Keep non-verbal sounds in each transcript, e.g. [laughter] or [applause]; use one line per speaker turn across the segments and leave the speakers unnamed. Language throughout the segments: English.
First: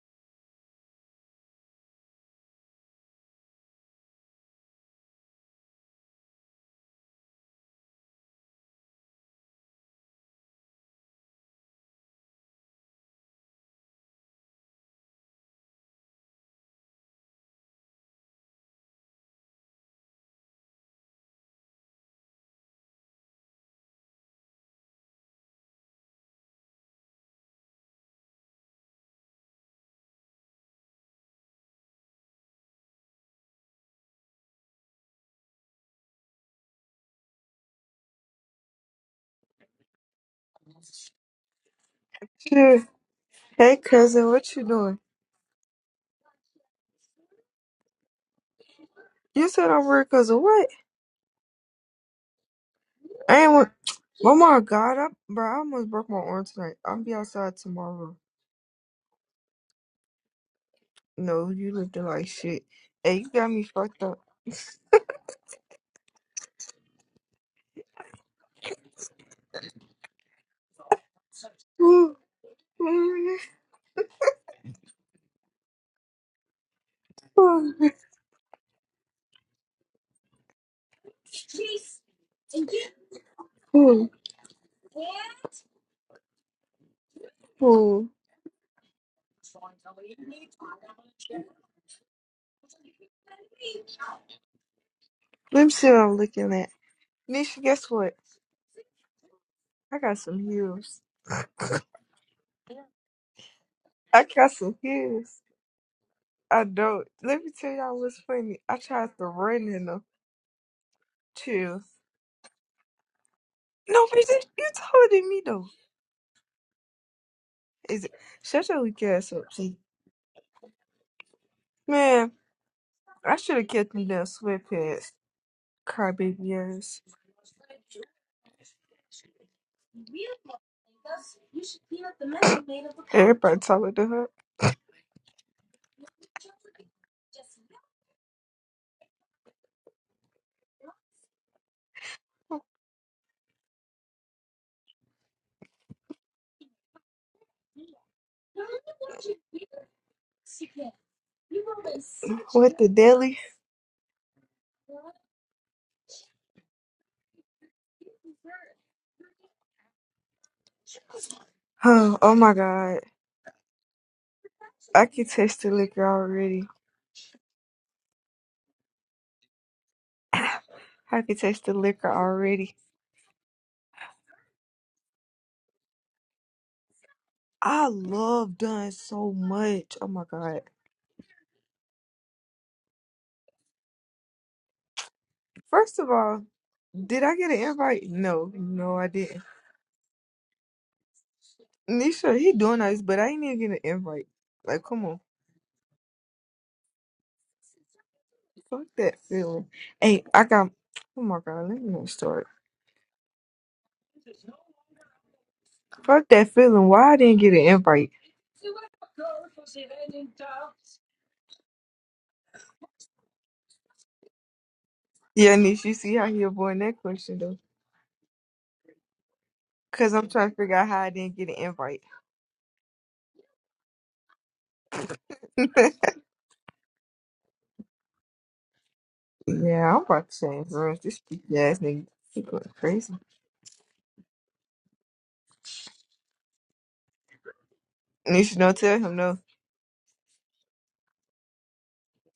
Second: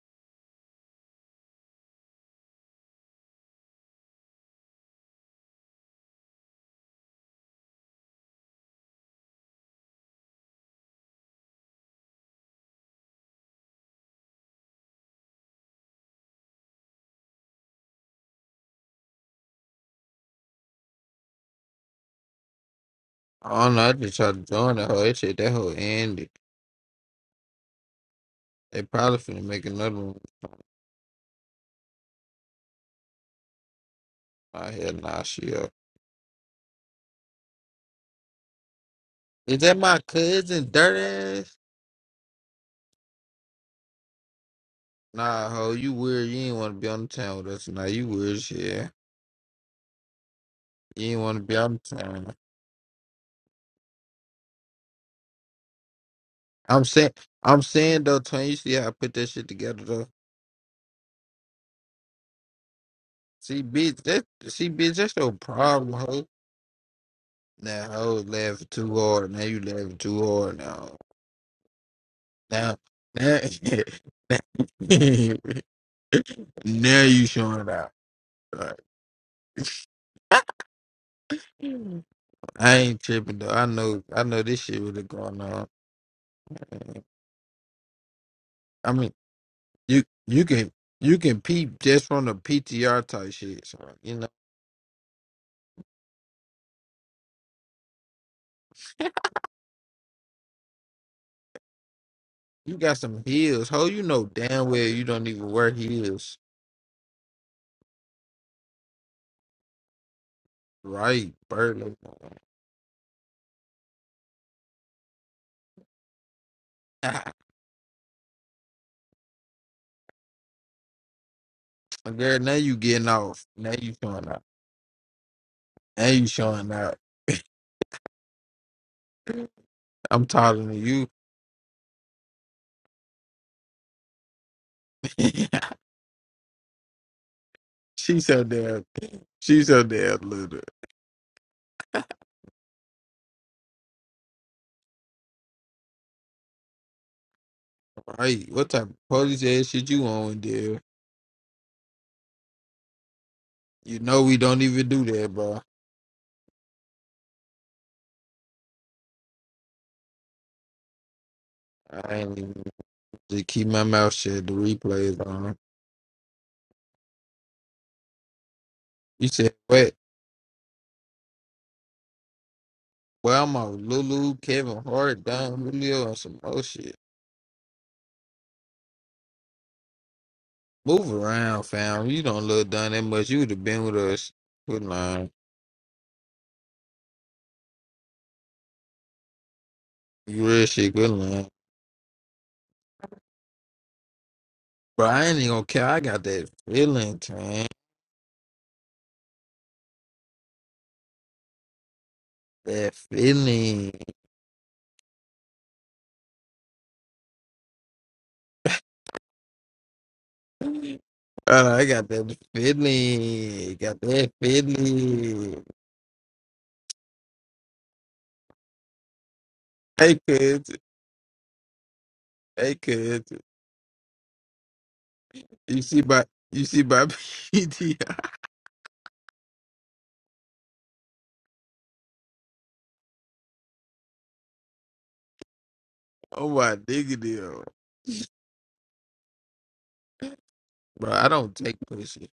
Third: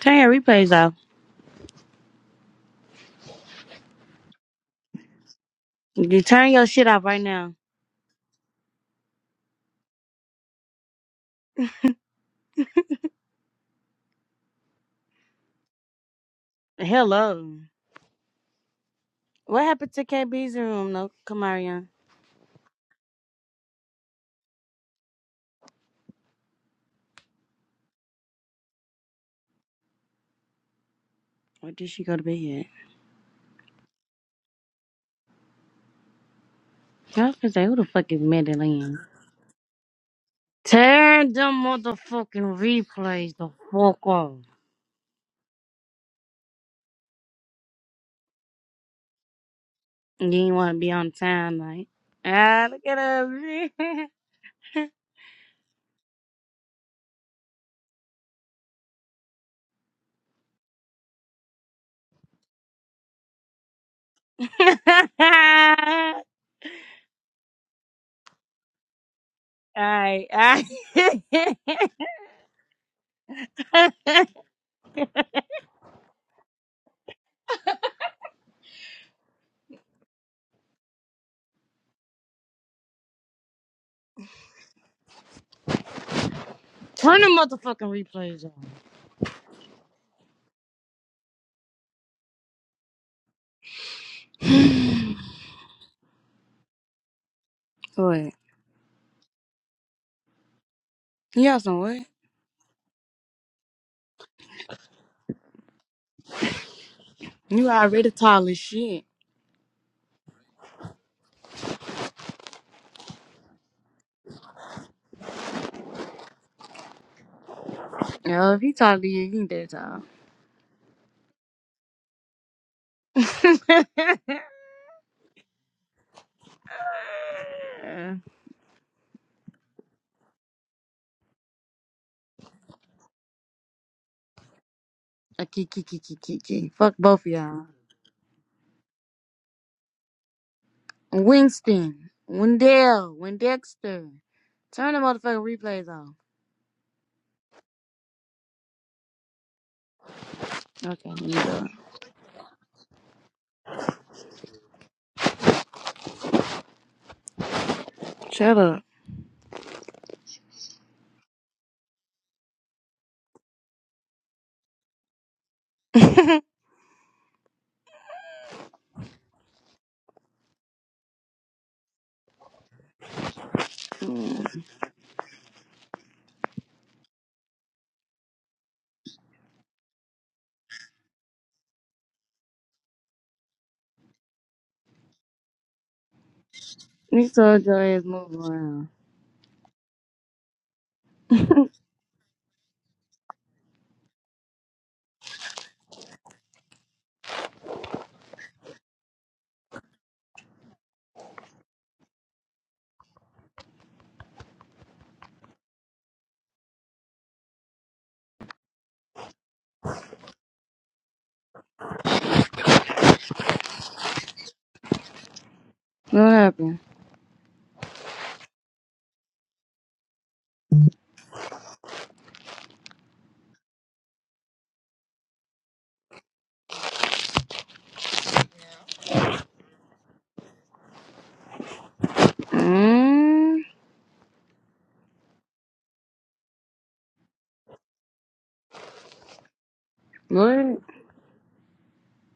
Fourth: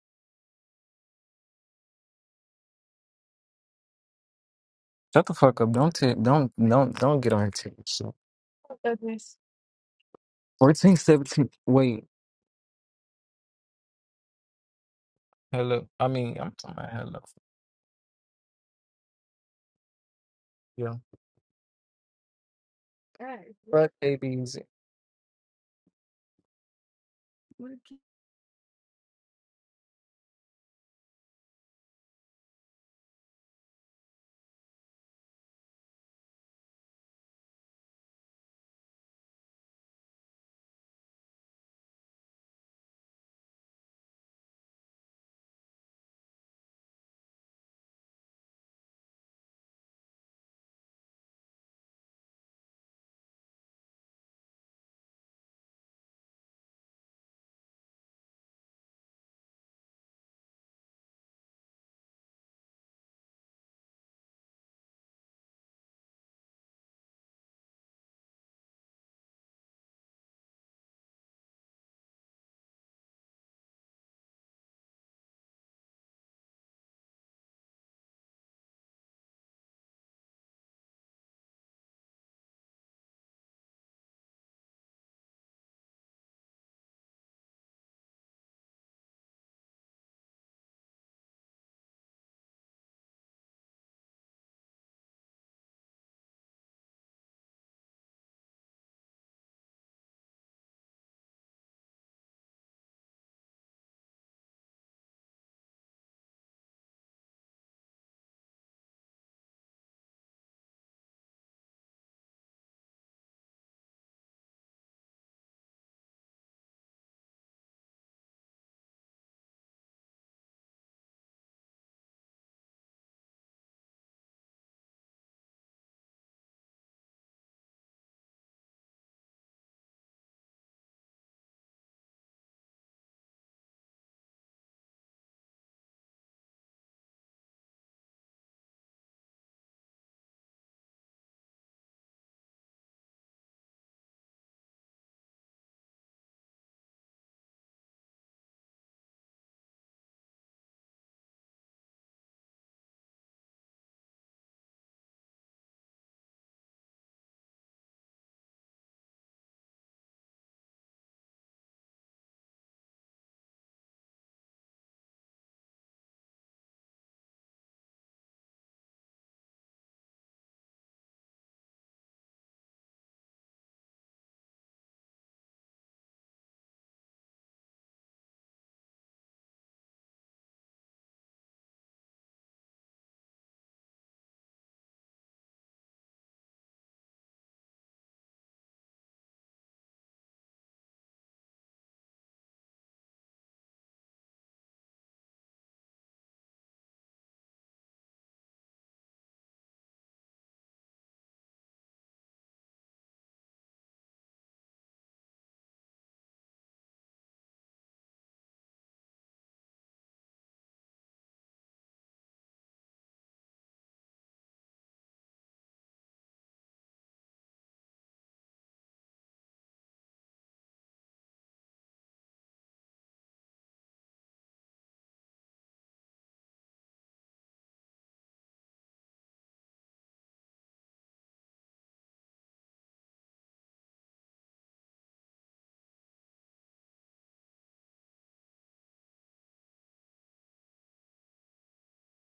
Turn your replays off.
Shut the fuck up. Don't t-
You turn
don't
your shit
don't
off right
don't get on her
now.
tip. So. 14, seventeen. Wait. Hello. I mean, I'm talking about hello.
Hello. What happened to KB's room,
Yeah.
no Kamarion?
I don't know.
Right,
I just tried to
babies.
join that whole. That shit, that whole ended. They probably finna make another one.
Where did she go to bed yet?
I had nah, she up.
I was gonna say, who the fuck is Madeline?
Is that my cousin,
Turn
dirt ass?
them
Shit.
motherfucking replays the
Hey,
fuck
cousin,
off.
what you doing?
Nah, ho, you weird. You ain't want to be on the town with us. Nah, you weird shit.
You said I'm weird,
You
cousin.
ain't
What?
wanna be
You
on
ain't want to be
time
on
night.
the town.
Ah, look at us.
I ain't want. Oh my god, I, bro, I almost broke my arm tonight.
I'm
I'll
saying,
be outside
I'm saying
tomorrow.
though, Tony. You see how I put that shit together though?
No, you looking like shit. Hey, you got
See,
me fucked
bitch,
up.
that see, bitch, that's your problem, ho.
[laughs]
Now, ho, laughing too hard. Now you laughing too
Alright,
hard.
alright. [laughs]
Now,
Ooh,
now,
ooh,
now, [laughs] now you showing out.
ooh,
Like, I ain't tripping though. I know
ooh,
I know this shit really going on.
Turn the motherfucking
ooh.
replays off.
I mean, you you can you can peep just from the PTR type shit. So, you know,
Let me see what I'm looking at. Nisha, guess what?
What?
I got some heels.
You got some what?
you got some heels. Ho, you
I
know
got
damn
some
well you don't
heels.
even wear heels.
I don't. Let me
You
tell y'all
already
what's
tall as
funny. I
shit.
tried to run in them.
Right,
Chill.
Burley.
No, but you you taller than me though.
Ah,
Is it
Yo, if
shut
he
your
talk
weak
to you,
ass
you
up,
ain't that
see?
tall.
[laughs]
Man,
Girl, now you getting
I
off.
should have
Now
kept
you
them damn
showing out.
sweatpants,
Now you showing
crybaby
out.
ass.
Uh,
I'm taller than you.
Everybody talking to her.
A kiki kiki kiki. Fuck both of y'all.
[laughs] she so damn. She so damn little.
Winston, Wendell, Wendexter. Turn the motherfucking replays off.
Right. What type of police ass shit you on,
Okay, let me do it.
What the deli?
You know we don't even do that, bro.
Shut up.
I
Oh, oh
ain't
my
even
god.
just keep my mouth shut. The
I
replays
can
on.
taste the liquor already.
You said what?
[clears throat] I can taste the liquor already.
Well, I'm on Lulu,
Mm.
Kevin Hart, Don Julio, and some more shit.
I love Dunn so much. Oh my god.
Move around, fam. You don't look done that much. You would have been with us. Good line.
First of all, did
You
I get an
told your ass
invite?
move
No,
around.
no, I didn't.
You real shit. Good line,
Nisha, he doing nice, but I ain't even get an invite. Like, come
bro.
on.
I ain't even gonna care. I got that feeling, man.
Fuck that feeling. Hey, I got. Oh my god, let me not start.
That feeling.
Fuck that feeling. Why I didn't get an invite?
Uh, I got that feeling. Got that
Yeah,
feeling.
Nish, you see how
What
he
happened?
avoiding that question though? Cause
Hey,
I'm trying to figure
kids.
out how I didn't get an invite.
Hey, kids.
[laughs]
You see by you see by [laughs] PTI.
yeah, I'm about to change rooms. This stupid ass nigga, he going crazy.
Mm.
Oh my nigga deal.
Nish, don't tell him no.
What?
Bro, I don't take pussy.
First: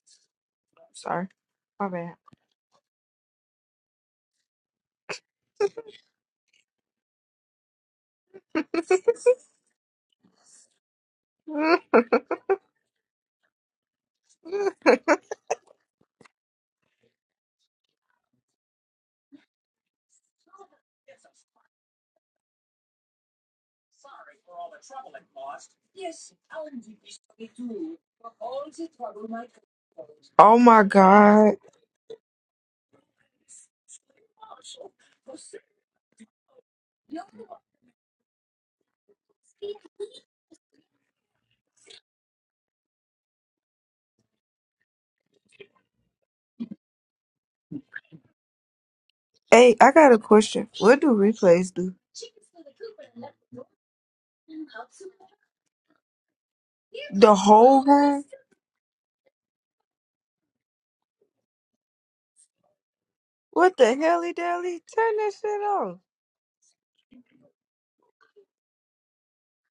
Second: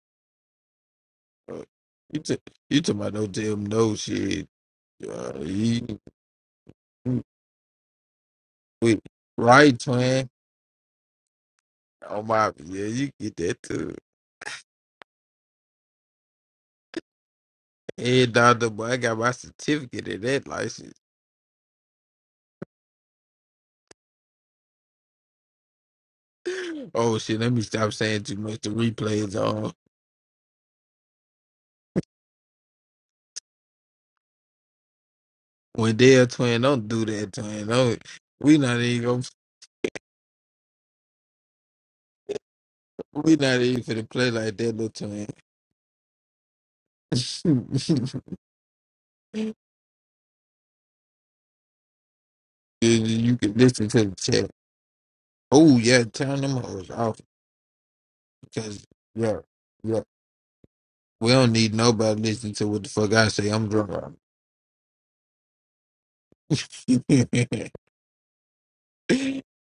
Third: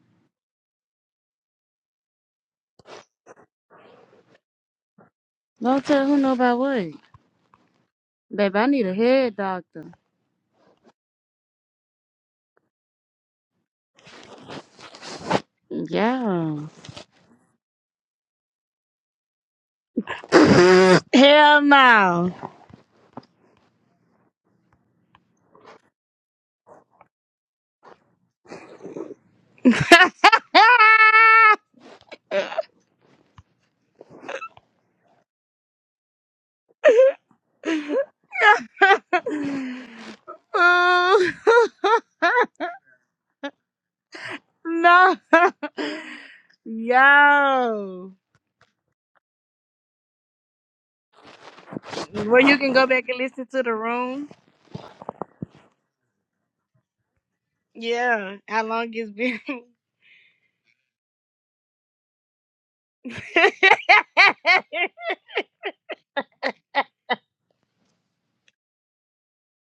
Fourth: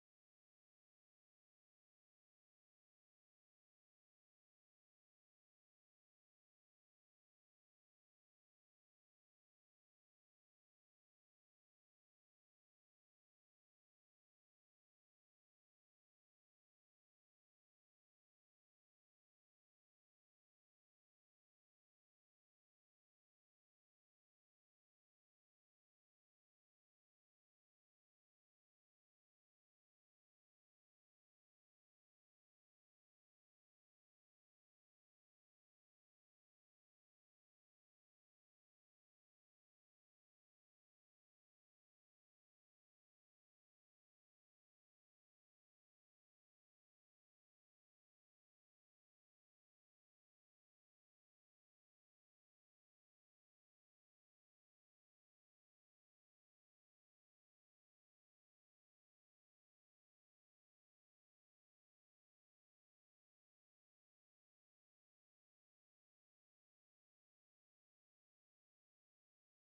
Sorry,
Bro,
my bad.
You t- you talking about no damn no shit. Uh,
Don't
you,
tell who know about what.
you-
Babe, I need a
wait,
head
right,
doctor.
twin. Oh my yeah, you get that too.
[laughs]
Yeah.
And Dr. Boy, I got my certificate and that license.
Hell no.
Oh shit, let me stop saying too much. The replays on.
oh my god.
When they're twin, don't do that, twin. Don't we not even gonna,
[laughs] [laughs]
we not even finna play like that, little
No.
twin.
[laughs] Yo.
[laughs]
Hey, I got a question. What do replays do?
Well, you can go
You,
back and
you
listen
can
to the
listen to the
room.
chat. Oh yeah, turn them hoes off
The whole room?
Yeah. How
because
long it's
yeah,
been.
yeah. We don't need nobody listening to what the fuck I say. I'm
What the
drunk. [laughs]
hell, Dally?
[laughs]
Turn that shit off.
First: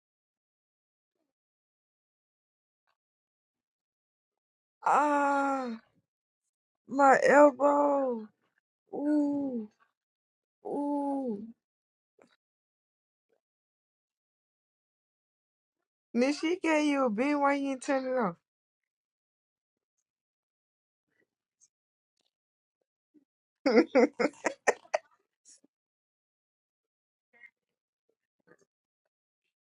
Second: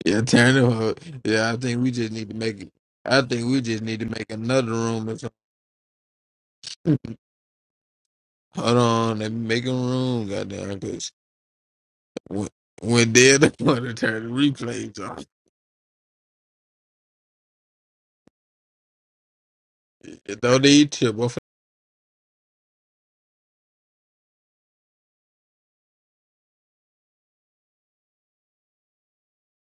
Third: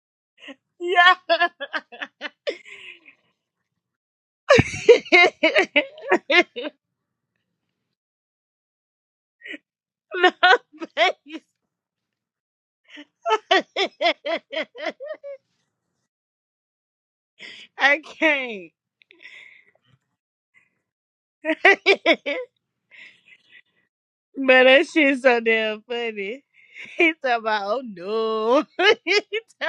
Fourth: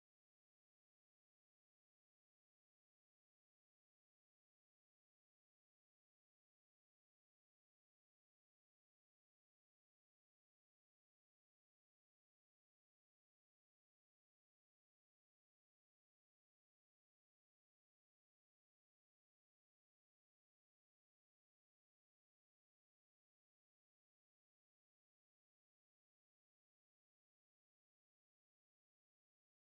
yeah, turn them up.
yeah.
Yeah, I think we
[laughs]
just need to make it. I think we just need to make another room or something.
Ah, my elbow.
[laughs] Hold on, let me make
Ooh,
a room,
no,
goddamn, because
ooh.
please.
when, when they're the [laughs] one to turn the replays off,
Nish, she gave you a bean. Why you
[laughs]
ain't
I
turn it off?
can't.
it don't need to.
[laughs]
[laughs]
but that shit's so damn funny. [laughs] He talking about, oh no. [laughs]